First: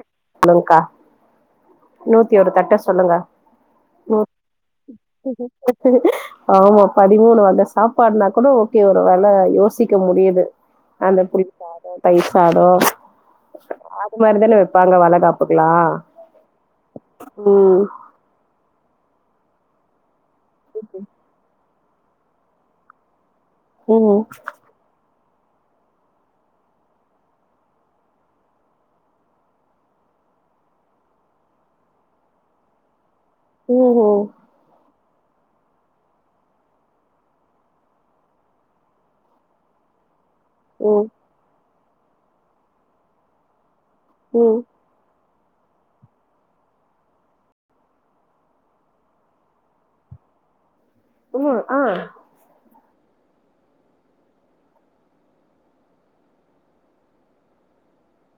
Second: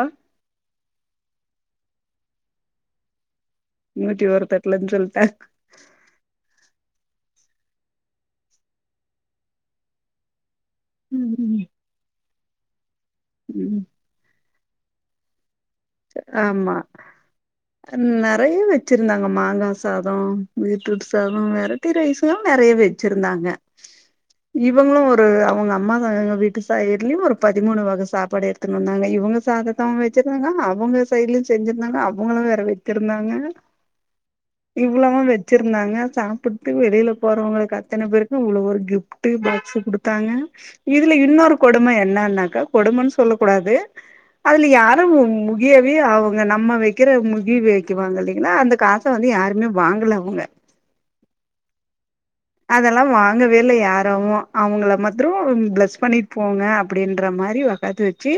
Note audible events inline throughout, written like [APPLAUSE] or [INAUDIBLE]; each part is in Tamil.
ஆ சொல்லுங்க்கா நூத்தியோரு தட்டோ சொல்லுங்க நூ நூத்தி ஒரு தட்லன்னு சொல்ட்டே ஆமா பதிமூணு வக சாப்பாடுனா கூடோ ஓகே ஒரு வேல யோசிக்க முடியுது. அந்த புளி சாதோ, தயிர் சாதோ ம் அது மாரிதான வப் பாங்க வளகாப்பு க்கெல்லா மா அ நெறைய வ ச்சிருந்தாங்க மாங்கா சாதோ பீட்ரூட் சாதோ வேற ட்டி ரைஸ்தா நெறைய வெச்சிருந்தாங்க ஓ ஓ ரு அவுங்க அம்மாங்க வீட்டு சைட்லியு ஒரு பதிமூணு வக சாப்பாடு எடுத்துனு வந்தாங்க இவுங்க சாதத்த அவுங்க வெச்சிருந்தாங்க அ வுங்க சைட்லயு செஞ்சிருந்தாங்க அவங்களு வேற வெச்சு ருந்தாங்க ம் இ வ்ளோவு வெச்சிருந்தாங்க சாப்புட்டு வெளில போறவங்களுக்கு அத்தன பேருக்கு உள்ள ஒரு கிஃப்ட்டு பாக்ஸு குடுத்தாங்க ம் ம் இதுல இன்னொரு கொடும என்னன்னாக்கா கொடுமன்னு சொல்லக் கூடாது ம் அதுல யாரு மொ மொ ய்யவே அவுங்க நம்ம வெக்கிற மொய்யி வெக்குவாங்க இல்லைங்களா அந்த காச வந்து யாருமே வாங்கல அவுங்க ஓ ஆ அதெல்லா வாங்கவே இல்ல யாரவு அவுங்கள மாத்திரோ ப்ளஸ் பண்ணிட் போங்க அப்பிடின்ற மாரி ஒக்காத்து வெச்சு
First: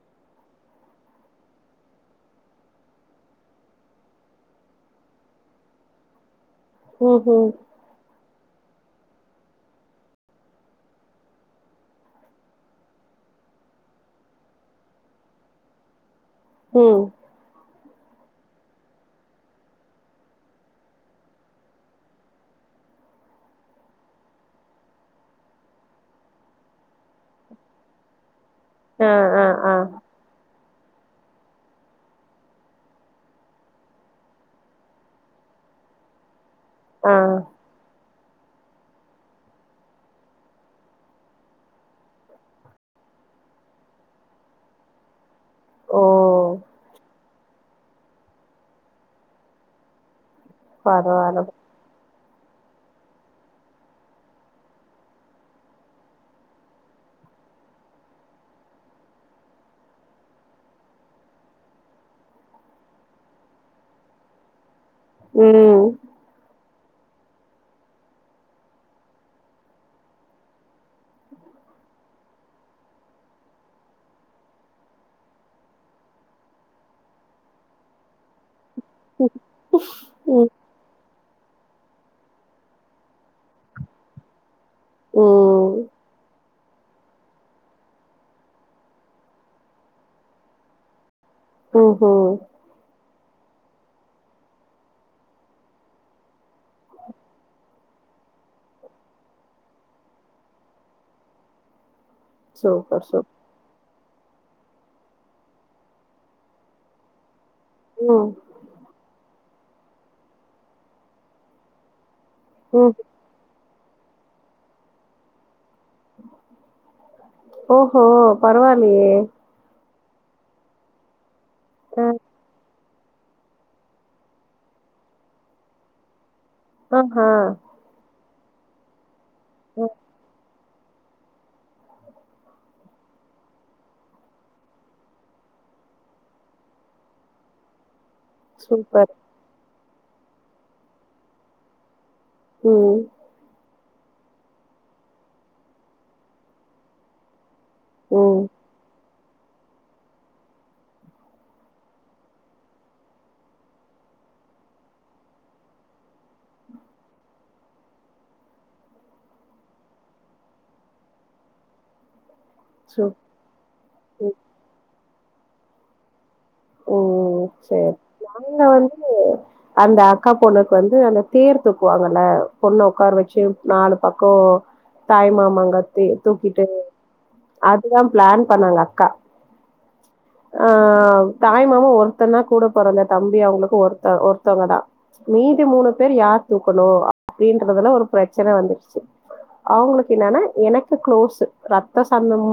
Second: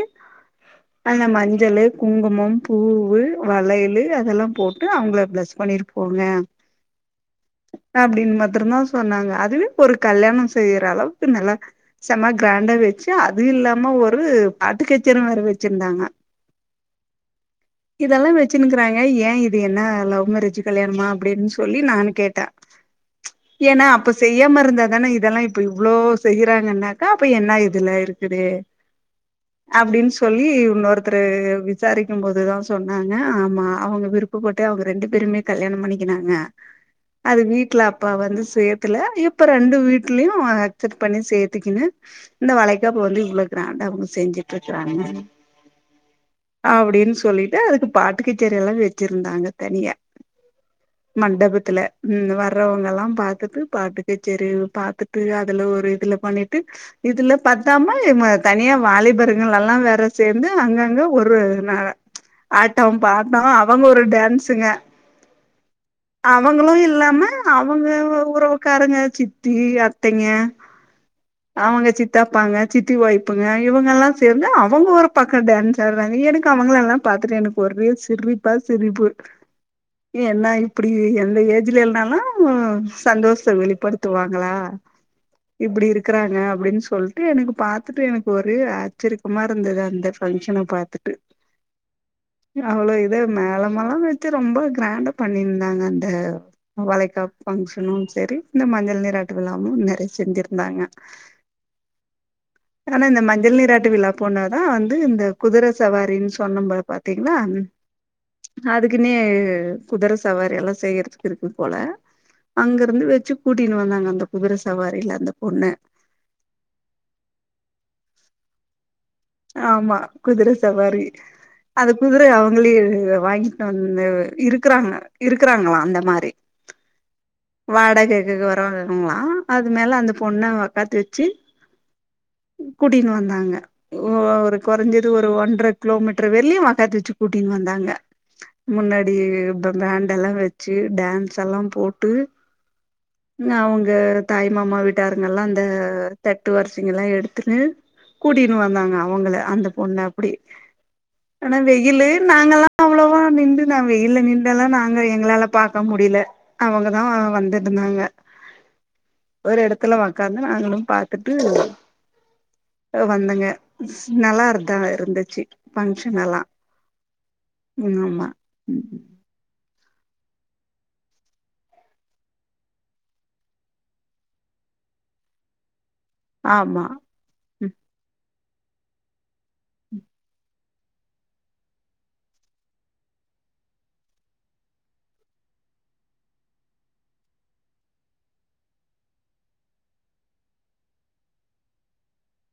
அந்த மஞ்சளு, குங்குமம், பூவு, வளையலு அதெல்லா போட்டு அவுங்கள ப்ளஸ் பண்ணிட்டு போங்க ஓஹோ திரந்தா சொன்னாங்க. அதுவே ஒரு கல்யாணோ செய்ற அளவுக்கு நல்லா செம கிராண்டா வெச்சு அது இல்லாம ஒரு பாட்டு கச்சேரி வேற வெச்சிருந்தாங்க ஓ இதெல்லா வெச்சுனுக்கிறாங்க யே இது என்ன லவ் மேரேஜு கல்யாணமா அப்டின்னு சொல்லி நானு கேட்டே ஏன்னா அப்ப செய்யாம இருந்தாதான இதெல்லா இப்ப இவ்ளோ செய்யறாங்கன்னாக்கா அப்ப என்ன இதுல இருக்குது ஆ ஆ ஆ அப்டின் சொல்லி இன்னொருத்தரு விசாரிக்கும் போது தா சொன்னாங்க ஆமா அவுங்க விருப்பப்பட்டு அவுங்க ரெண்டு பேருமே கல்யாண பண்ணிக்கினாங்க ஆ அது வீட்ல அப் அப்பா வந்து செய்யத்துல்ல இப்ப ரெண்டு வீட்லயு அக்செட் பண்ணி சேத்துக்கினு இந்த வளைகாப்பு வந்து இவ்ளோ கிராண்டா அவுங்க செஞ்சுட்டு இருக்கிறாங்க ஓ அப்டின்னு சொல்லி ட்டு அதுக்கு பாட்டு கச்சேரி எல்லா வெச்சிருந்தாங்க தனியா பரவால்ல மண்டபத்துல ம் வர்றவங்க எல்லாம் பாத் பாத்துட்டு பாட்டுக் கச்சேரி பாத்துட்டு அதுல ஒரு இதுல பண்ணிட்டு இதுல பத்தாம இவுங்க தனியா வாலிபருங்கள் எல்லாம் வேற சேந்து அங்கங்க ஒரு நா ஆட்டம் பாட்டம் அவங்க ஒரு டேன்ஸுங்க ம் லாம அவங்க உறவுக்காரங்க சித்தி அத்தைங்க அவங்க சித்தாப்பாங்க சித்தி ஒய்ப்புங்க இவங்க எல்லா சேந்து அவங்க ஒரு பக்கோ டேன்ஸ் ஆடறாங்க எனக்கு அவங்கள எல்லா பாத்துட்டு எனக்கு ஒரே சிரிப்பா சிரிப்பு ம் ம் என்ன இப்டி இந்த ஏஜ்ல இல்னாலு சந்தோஷத்த வெளிப்படுத்துவாங்களா இப்டி இருக்கறாங்க அப்டின் சொல்ட்டு எனக்கு பாத்துட்டு எனக்கு ஒரே ஆச்சரியக்கமா இருந்தது அந்த ஃபங்க்ஷன பாத்துட்டு ம்ஹ வு மேலமெல்லா வெச்சி ரொம்ப கிராண்டா பண்ணிந்தாங்க அந்த வளைக்காப் ஃபங்ஷ னும் செரி இந்த மஞ்சள் நீராட்டு விழாவும் நெறையா செஞ்சிருந்தாங்க ஆனா சூப்பர் இந்த சூப் மஞ்சள் நீராட்டு விழா பொண்ணதா வந்து இந்த குதிரை சவாரின்னு சொன்னம்ப பாத்தீங்களா ம் அதுக்குன்னே குதிர சவாரி எல்லாம் செய்யறதுக்கு இருக்கு போல அங்க ம் இருந்து வச்சி கூட் டின்னு வந்தாங்க அந்த குதிர சவாரில அந்த பொண்ண ஓஹோ பரவால்லியே ஆமா குதிர சவாரி அது ஆ குதிரயே அவுங்களே இத வாங்கிட்டு வந்து இருக்கறாங்க இருக்கறாங்களா அந்த மாரி ஆஹா [UNINTELLIGIBLE] அது ஆ மேல அந்த பொண்ணா பாத்து வெச்சு கூட்டினு வந்தாங்க ஒரு கொறஞ்சது ஒரு ஒன்ற கிலோமீட்டர் [UNINTELLIGIBLE] வெச்சு கூட்டின் வந்தாங்க சூப்பர். முன்னாடியே பேண்டெல்லா வெச்சு டேன்ஸ் எல்லாம் போ ட்டு ம். நியாவுங் இந்த தாய் மாமா வீட்டாருங்க எல்லா அந்த தட்டு வரிசைங்க எல்லா எடுத்துன்னு ம். கூட்டிட் ன்னாங்க அவுங்கள அந்த பொண்ணு அப்புடி ஆனா வெயிலு நாங்கல்லா அவ்வளோவா நின்டுதா வெயில்ல நின்டெல்லா நாங்க எங்களால பாக்க முடில அவங்கதா வந்துட்ருந்தாங்க ஒரு எடத்துல உக்காந்து நாங்களும் பாத்துட்டு சூப் வந்தங்க ம். நல்லா இருக்காங்க இருந்துச் ச்சு பன்க்ஷன் எல்லா ஓ சேர் ம் ஆமா ம் அந்த அக்கா பொண்ணுக்கு வந்து அந்த தேர் தூக்குவாங்கல்ல பொண்ணு உக்கார வெச்சு நாலு பக்கோ தாய் மாமாங்கத் தூ தூக்கிட்டு ஆமா ம் அதுதாம் பிளேன் பண்ணாங்க அக்கா ஆம் தாய்மா ஒருத்தன்னா கூட பொறந்த தம்பி அவங்களுக்கு ஒருத்த ஒருத்தவங்கதா மீதி மூணு பேர் யார் தூக்கணு அப்டின்றதுல ஒரு பிரெச்சன வந்துருச்சு அவங்களுக்கு என்னன்னா எனக்கு க்ளோஸ்ஸு ரத்தோ சந்தம்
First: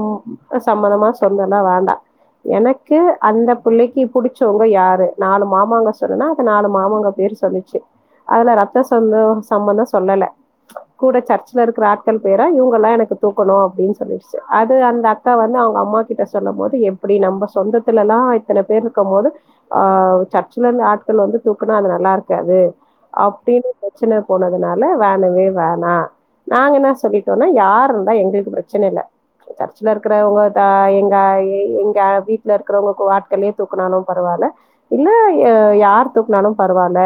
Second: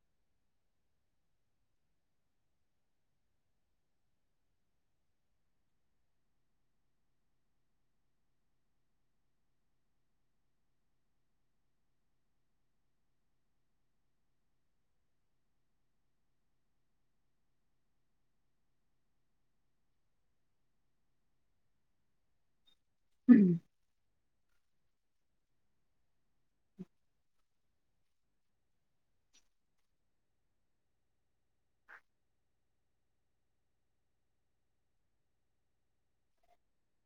சம்மந்தமா சொன்னல்லா வேண்டா எனக்கு அந்தப் புள்ளைக்கு புடுச்சவங்க யாரு நாலு மாமாங்க சொன்னனா அது நாலு மாமாங்க பேரு சொல்லுச்சு அதுல ரத்த சொந்தம் சம்பந்தம் சொல்லல கூட சர்ச்சுல இருக்குற ஆட்கள் பேரா இவங்கெல்லா எனக்கு தூக்கணு அப்டின் சொல்லிருச்சு அது அந்த அக்கா வந்து அவங்க அம்மா கிட்ட சொல்லும் போது எப்புடி நம்ப சொந்தத்துல எல்லா எப் அத்தன பேர் இருக்கும் போது ஆ சர்ச்சுல இருந்து ஆட்கள் வந்து தூக்குனா அது நல்லா இருக்காது அப்டின்னு பிரச்சனப் போனதுனால வேணவே வேணா நாங்க என்ன சொல்லிட்டோன்னா யாரு இருந்தா எங்களுக்கு பிரச்சன இல்ல சர்ச்சுல இருக்குறவங்கதா எங்க எங்க வீட்ல இருக்குறவங்க கோ ஆட் களே தூக்குனாலும் பரவால்ல இல்ல யார் தூக்குனாலும் பரவால்ல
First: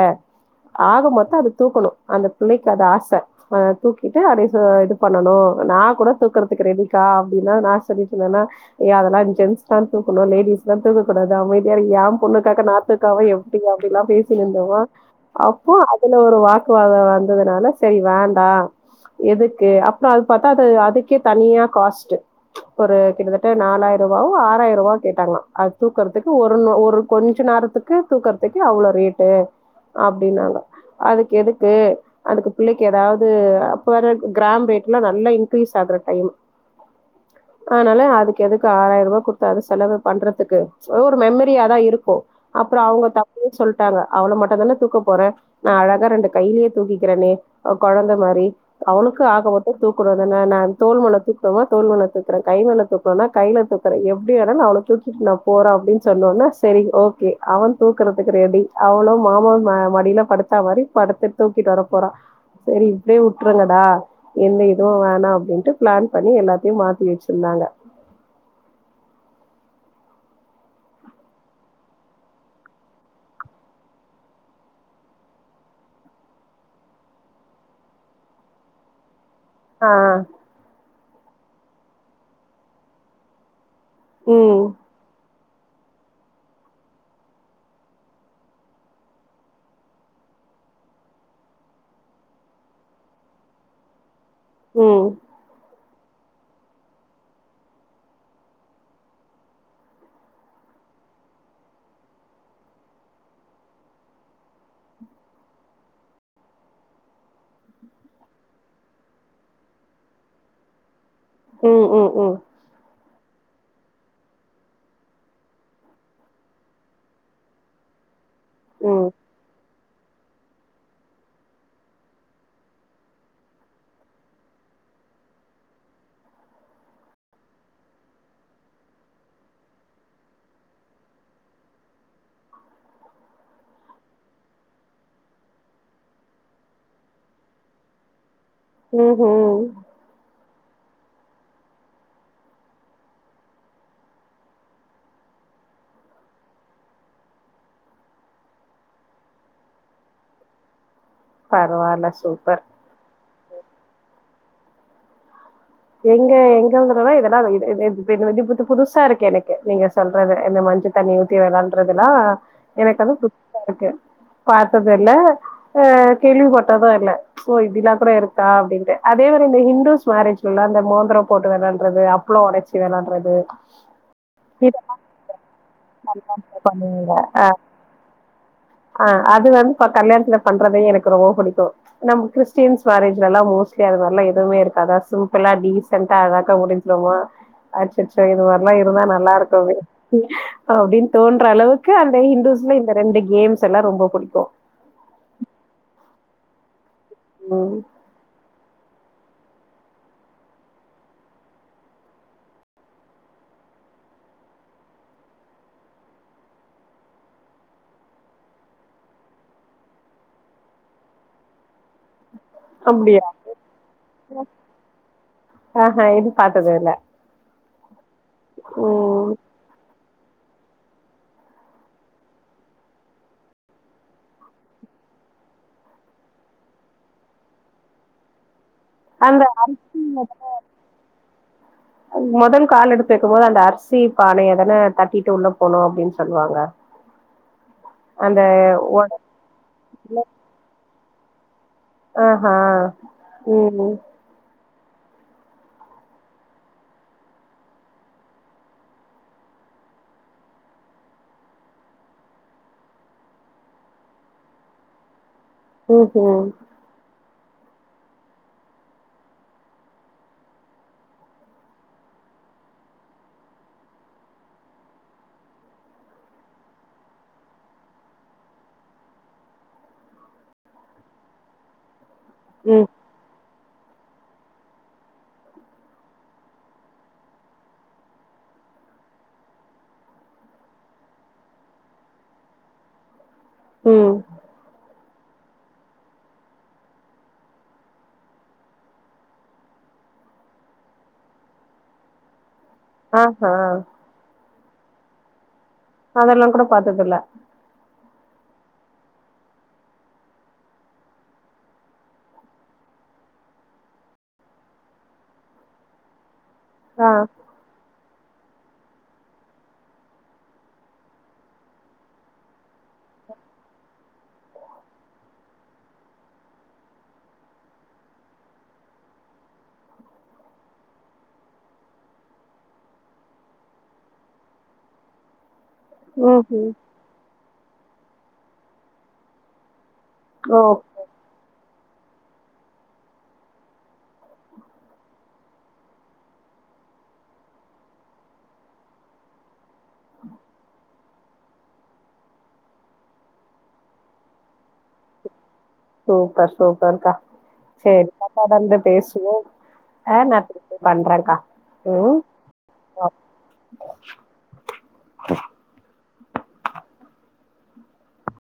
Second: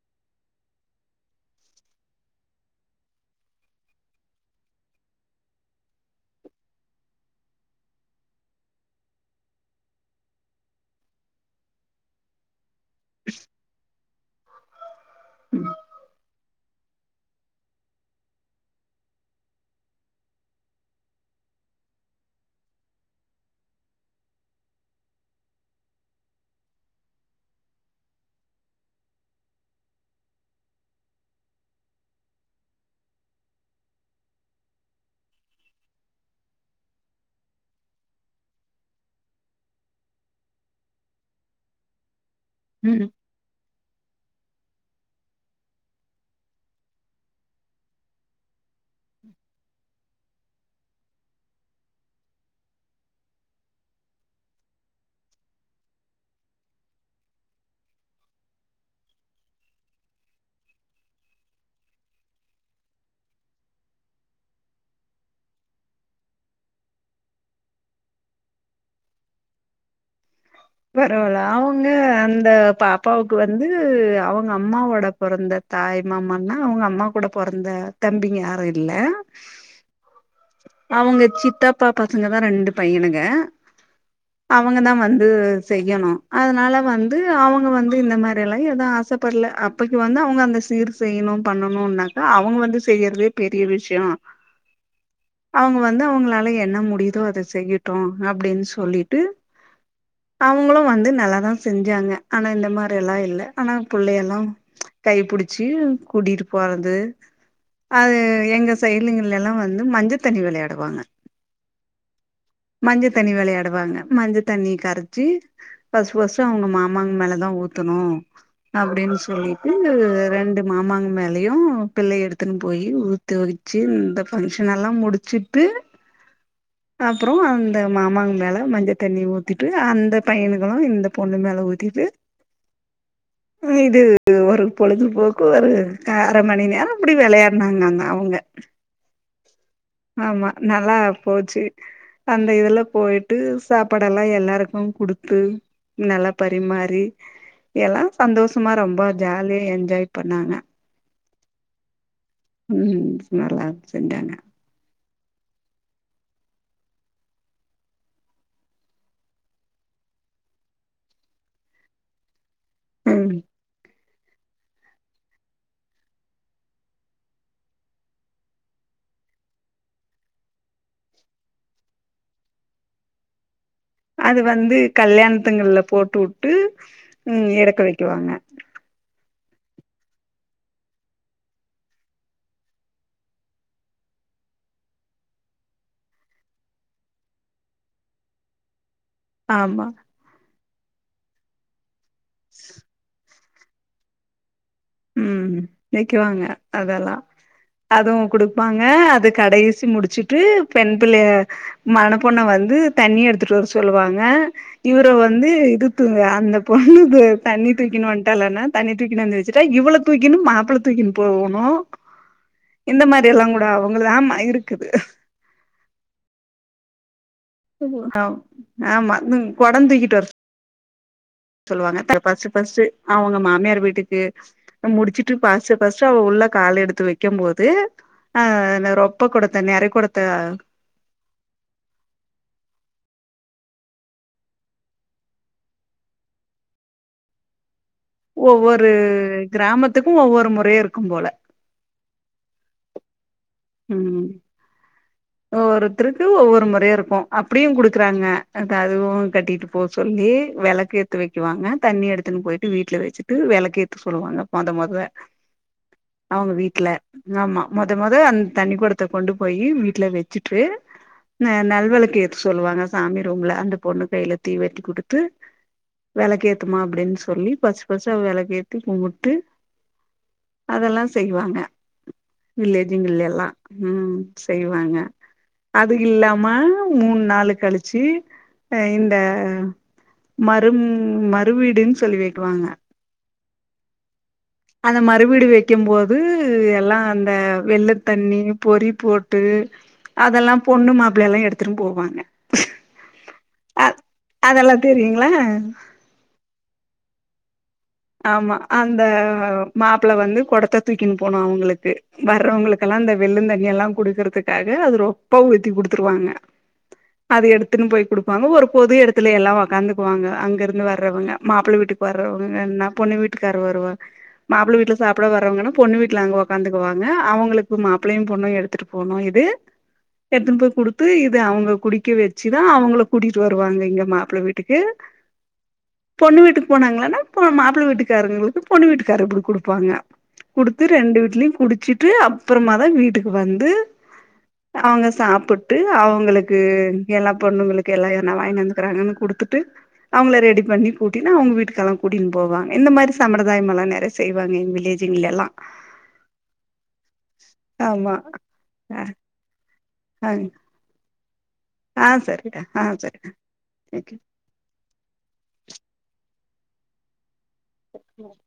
ஆக மொத்தோ அது தூக்கணு அந்த பிள்ளைக்கு அது ஆச ஆ தூக்கிட்டு அத இது பண்ணனு நா கூட தூக்கறதுக்கு ரெடிக்கா அப்டின்னா நா சொல்லிட்ருந்தனா ஏ அதெல்லா ஜென்ஸ்தா தூக்கணு லேடிஸ்லா தூக்க கூடாது அமைதியா இருங்க ஏ பொண்ணுக்காக நா [UNINTELLIGIBLE] எப்டி அப்டிலாம் பேசி நொந்தவோ அப்போ ம் அதுல ஒரு வார்த் [UNINTELLIGIBLE] வந்ததுனால சேரி வேண்டா எதுக்கு அப்புறோ அது பாத்தா அது அதுக்கே தனியா காஸ்ட்டு ஒரு கிட்டத்தட்ட நாலாயிரூவாவோ ஆறாயிரூவாவோ கேட்டாங்களா அத் தூக்குறதுக்கு ஒரு ஒரு கொஞ்சோ நேரத்துக்கு தூக்குறதுக்கு அவ்வளோ ரேட்டு அப்டின்னாங்க அதுக்கு எதுக்கு அதுக்கு புள்ளைக்கு எதாவது அப்போ வேற கிராம் ரேட்லா நல்லா இன்க்ரீஸ் ஆகுற டைம் அதனால அதுக்கு எதுக்கு ஆறாயிரூவா குடுத்த அது செலவு பண்றதுக்கு ஒரு மெமரியாதா இருக்கு அப்புறோ ம் அவங்க ம் தம்பியு சொல்ட்டாங்க அவள மட் [UNINTELLIGIBLE] தூக்க போற நா அழகா ரெண்டு கையிலயே தூக்கிக்கிறனே கொழந்த மாரி அவளுக்கு ஆக மொத்தோ தூக் க்குறது நா நா தோல் மேல தூக்கனுமா தோல் மேல தூக்கற கை மேல் தூக்கனுன்னா கை மேல தூக்கற எப்டினாலும் நா அவள தூக்கிட்டு நாம் போறோ அப்டின் சொன்ன ஒன்னே சேரி ஓகே அவன் தூக்குறதுக்கு ரெடி அவளு மாம ம மடியில படுத்தா மாரி படுத்து தூக்கிட்டு வர போறா சேரி இப்டியே உட்ருங்கடா எந்த இதுவு வேணா அப்டின்ட்டு பிளேன் பண்ணி எல்லாத்தையு மாத்தி வெச்சுருந்தாங்க பரவால்ல அவுங்க அந்த பாப்பாவுக்கு வந்து அவுங்க அம்மாவோட பொறந்த தாய் மாமன்னா அவுங்க அம்மா கூட பொறந்த தம்பிங்க யாரு இல்ல ஆ அவங்க சித்தாப்பா பசங்க தா ரெண்டு பையனுங்க ம் அவங்க தா வந்து செய்யணு அதனால வந்து அவங்க வந்து இந்த மாரிலா ஏதா ஆசப்படல அப்பக்கு வந்து அவங்க அந்த சீர் செய்யணு பண்ணணும்னாக்கா அவங்க வந்து செய்யறதே பெரிய விஷயோ ம் அவங்க வந் வந்து அவங்களால என்ன முடியுதோ அத செய்யட்டோ அப்டின்னு சொல்லிட்டு அவங்களு வந்து நல்லாதா செஞ்சாங்க ஆனா இந்த மாரிலா இல்ல ஆனா பிள்ளையலா கைபிடிச்சு கூட்டிட்டு போறது அது எங்க சய்டுங்கலல்லா வந்து மஞ்ச தண்ணி விளையாடுவாங்க ஓ ஓ ஓ மஞ்ச தண்ணி விளையாடுவாங்க மஞ்ச தண்ணி கர ச்சி ஃபஸ்ட் ஃபஸ்ட் அவங்க மாமாங்க மேல தா ஊத்தணு ம் அப்டின்னு சொல்லி [INAUDIBLE] ரெண்டு மாமாங்க மேலயு பிள்ளய எடுத்துன்னு போய் ஊத்த வச்சு இந்த ஃபங்ஷனல்லா முடிச்சுட்டு அப்றோ அந்த மாமாங்க மேல மஞ்ச தண்ணி ஊத்திட்டு அந்த பயன்களு இந்த பொண்ணு மேல உத்திட்டு இது ஒரு பொழுதுபோக்கு ஒரு அர மணி நேரோ அப்படி விளையாடுனான்னாங்க அவங்க ஓஹோ ஆமா நல்லா போச்சு அந்த இதுல போயிட்டு சாப்பாடல்லா எல்லாருக்கு குடுத்து நல்ல பரிமாறி எல்லா சந்தோஷமா ரொம்ப ஜாலியா என்ஜாய் பண்ணாங்க பரவாயில்ல உ உ நல்லா செஞ்சாங்க எங்க எங்கதலா இதெல்லா புது புதுசா இருக்கு எனக்கு நீங்க சொல்றது இந்த மஞ்ச தண்ணி ஊத்தி விளையாட்ரதெல்லா எனக்கு அது ம் புத்சா இருக்கு பாத்தது இல்ல அ கேள்விப்பட்டது இல்ல ஓ இப்டில்லா கூட இருக்கா அப்படின்ட்டு அதே மாரி இந்த ஹிந்துஸ் மேரேஜ் இந்த மோந்திரோ போட்டு விளையாடுறது அப்பளோ உடச்சி விளையாடுறது அது வந்து கல்யாணத்துங்கள்ல போட்டு விட்டு உ எறக்க வைக்குவாங்க ஆ அது வந்து பா கல்யாணத்துல பண்றதையு எனக்கு ரொம்ப பிடிக்கு நம்ம கிறிஸ்டியன்ஸ் மேரேஜ்லலா மோஸ்ட்லி அதுமாரிலா எதுவுமே இருக்காதா சோ இப்பல்லா டீசண்டா அழாகா முடிங்கலாமா அச்சச்சோஇது மாரிலா இருந்தா ந நல்லா இருக்குமே ஆமா அப்டின்னு தோன்ற அளவுக் கு அந்த ஹந்துஸ்ல இந்த ரெண்டு கேம்ஸ் எல்லா ரொம்ப பிடிகு உ நெக்குவாங்க அதெல்லா ம் அதுவு குடுப்பாங்க ந்து கடைசி முடிச்சுட்டு பெண் பிள்ளைய மண பொண்ண வந்து தண்ணி எடுத்துட்டு வர சொல்லுவாங்க இவர வந்து இதுத்து அந்த பொண்ணு தண்ணி தூக்கினு வட்டாளனா தண்ணி தூக்குனுவந்துவச்ச ச்சுடா இவள தூக்கினு மாப்பிள தூக்கின்னு போணு இந்த அப்டியா மாரி எல்லா கூட அவங்க ஆமா இருக்குது ஆ இது பாத்ததில்ல [UNINTELLIGIBLE] அ ஆமா [UNINTELLIGIBLE] கொடம் தூக்கிட்டு வரு சொல்லுவாங்க ஃபர்ஸ்ட் ஃபர்ஸ்டு அவங்க மாமியார் வீட்டுக்கு முடிச்சுட்டு ஃபர்ஸ்ட் ஃபர்ஸ்டு அவ உள்ள காால் எடுத்து வைக்கும்போது ஆ அந்த அரிசில முதல முதல் கால் எடுத் கேகும்போது அந்த அரிசி பானை எதனே தட்டிட்டு உள்ள போகணு அப்படின்னு சொல்லுவாங்க அந்த ஒவ்வொரு கிராமத்துக்கு ஒவ்வொரு முற இருக்கு போல ஆ ஆ ம் ஒவ்வொருத்தருக்கு ஒவ்வொரு முறையா இருக்கு அப்படியு குடுக்குறாங்க அ அதுவு கட்டிட்டு போ சொல்லி விளக்கு ஏத்து வைக்குவாங்க தண்ணி எடுத்துன்னு போயிட்டு வீட்டுல வச்சுட்டு விளக்கு ஏத்து சொல்லுவாங்க முத முத ம் ம் அவங்க வீட்ல ஆமா மொத மொத அந்த தண்ணிகுடத்த கொண்டு போய் வி வீட்டுல வச்சுட்டு ஆ நல்வளக்கு ஏத்து சொல்லுவாங்க சாமி ரூம்ல அந்த பொண்ணு கையில தீ வெட்டி குடுத்து விளக்கு ஏத்துமா அப்படின்னு சொல்லி ஃபர்ஸ்ட் ஃபர்ஸ்டு விளக்க ஏத்தி கும்பிட்டு அதெல்லா செய்வாங்க ம் வில்லேஜ்குல் எல்லா ம் செய்ய வாங்க அதுக்கு இல்லாம மூணு நாள் கழிச்சு அ இந்த மறு மறுவீடுன்னு சொல்லி வைக்குவாங்க ம் அந்த மறுவீடு வைக்கும்போது எல்லா அந்த வெள்ளை தண்ணி பொறி போட்டு அதெல்லா பொண்ணு மாப்பிளை எல்லா எடுத்துட்டு போவாங்க ஆ ஆ அ அதெல்லா தெரியுங்களா அதெல்லா கூட பாத்ததுல்ல ஆமா அந்த மாப்பிள வந்து குடத்த தூக்கின் போனு அவங்களுக்கு வர்றவங்களுக்கெல்லா இந்தந்த வெள்ளு தண்ணி எல்லா குடுக்குறதுக்காக அது ரொப்பா ஊத்தி குடுத்துருவாங்க ஆ அது எடுத்துன் போய் கொடு வாங்க ஒரு பொது இடத்துல எல்லா உக்காந்துக்குவாங்க அங்க இருந்து வர்றவங்க மாப்பிள வீட்டுக்கு வர்றவங்கனா பொண்ணு வீட்டுக்கார வருவா மாப்பிளை வீட்டுல சாப்பிட வரறவங்கன்னா பொண்ணு வீட்டுல அங்க உக்காந்துக்குவாங்க அவங்களுக்கு மாப்பிள்ளையு பொண்ணும் எடுத்துட்டு போனணு இது எத்தன்ன போய் குடுத்து இது அவங்க குடிக்க வச்சுதான் அவங்கள கூட்டிட்டு வருவாங்க இங்க மாப்பிள வீட்டுக்கு பொண்ணு ம் வீட்டுக்கு ம் போனாங்களானா [UNINTELLIGIBLE] ப்பிள வீட்டுக்காரங்களுக்கு பொண்ணு வீட்டுக்காரரு அப்டி கொடுப்பாங்க ஓ குடுத்து ரெண்டு வீட்லயு குடிச் குச்சிட்டு அப்புறமா தா வீட்டுக்கு வந்து அவங்க சாப்பிட்டு அவங்களுக்கு எல்லா பொண்ணுங்களுக்கு எல்லா என்ன வாங்கிந்துக்கறாங்கன்னு குடுத்துட்டு அவங்கள ரெடி பண்ணி கூட்டினா அவங்க வீட்டுக்கெல்லா கூட்டி போவாங்க இந்த மாரி சம்பதாயம் எல்லா நெறைய செய்வாங்க எங்க வில்லேஜில எல்லா சூப்பர் சூப்பர் கா சேர் ஆமா [UNINTELLIGIBLE] ஆ பேசுவோ ஆ ந [UNINTELLIGIBLE] [UNINTELLIGIBLE] ஆ சரிடா ஆ சரிடா தேங்க்யூ அம் [UNINTELLIGIBLE]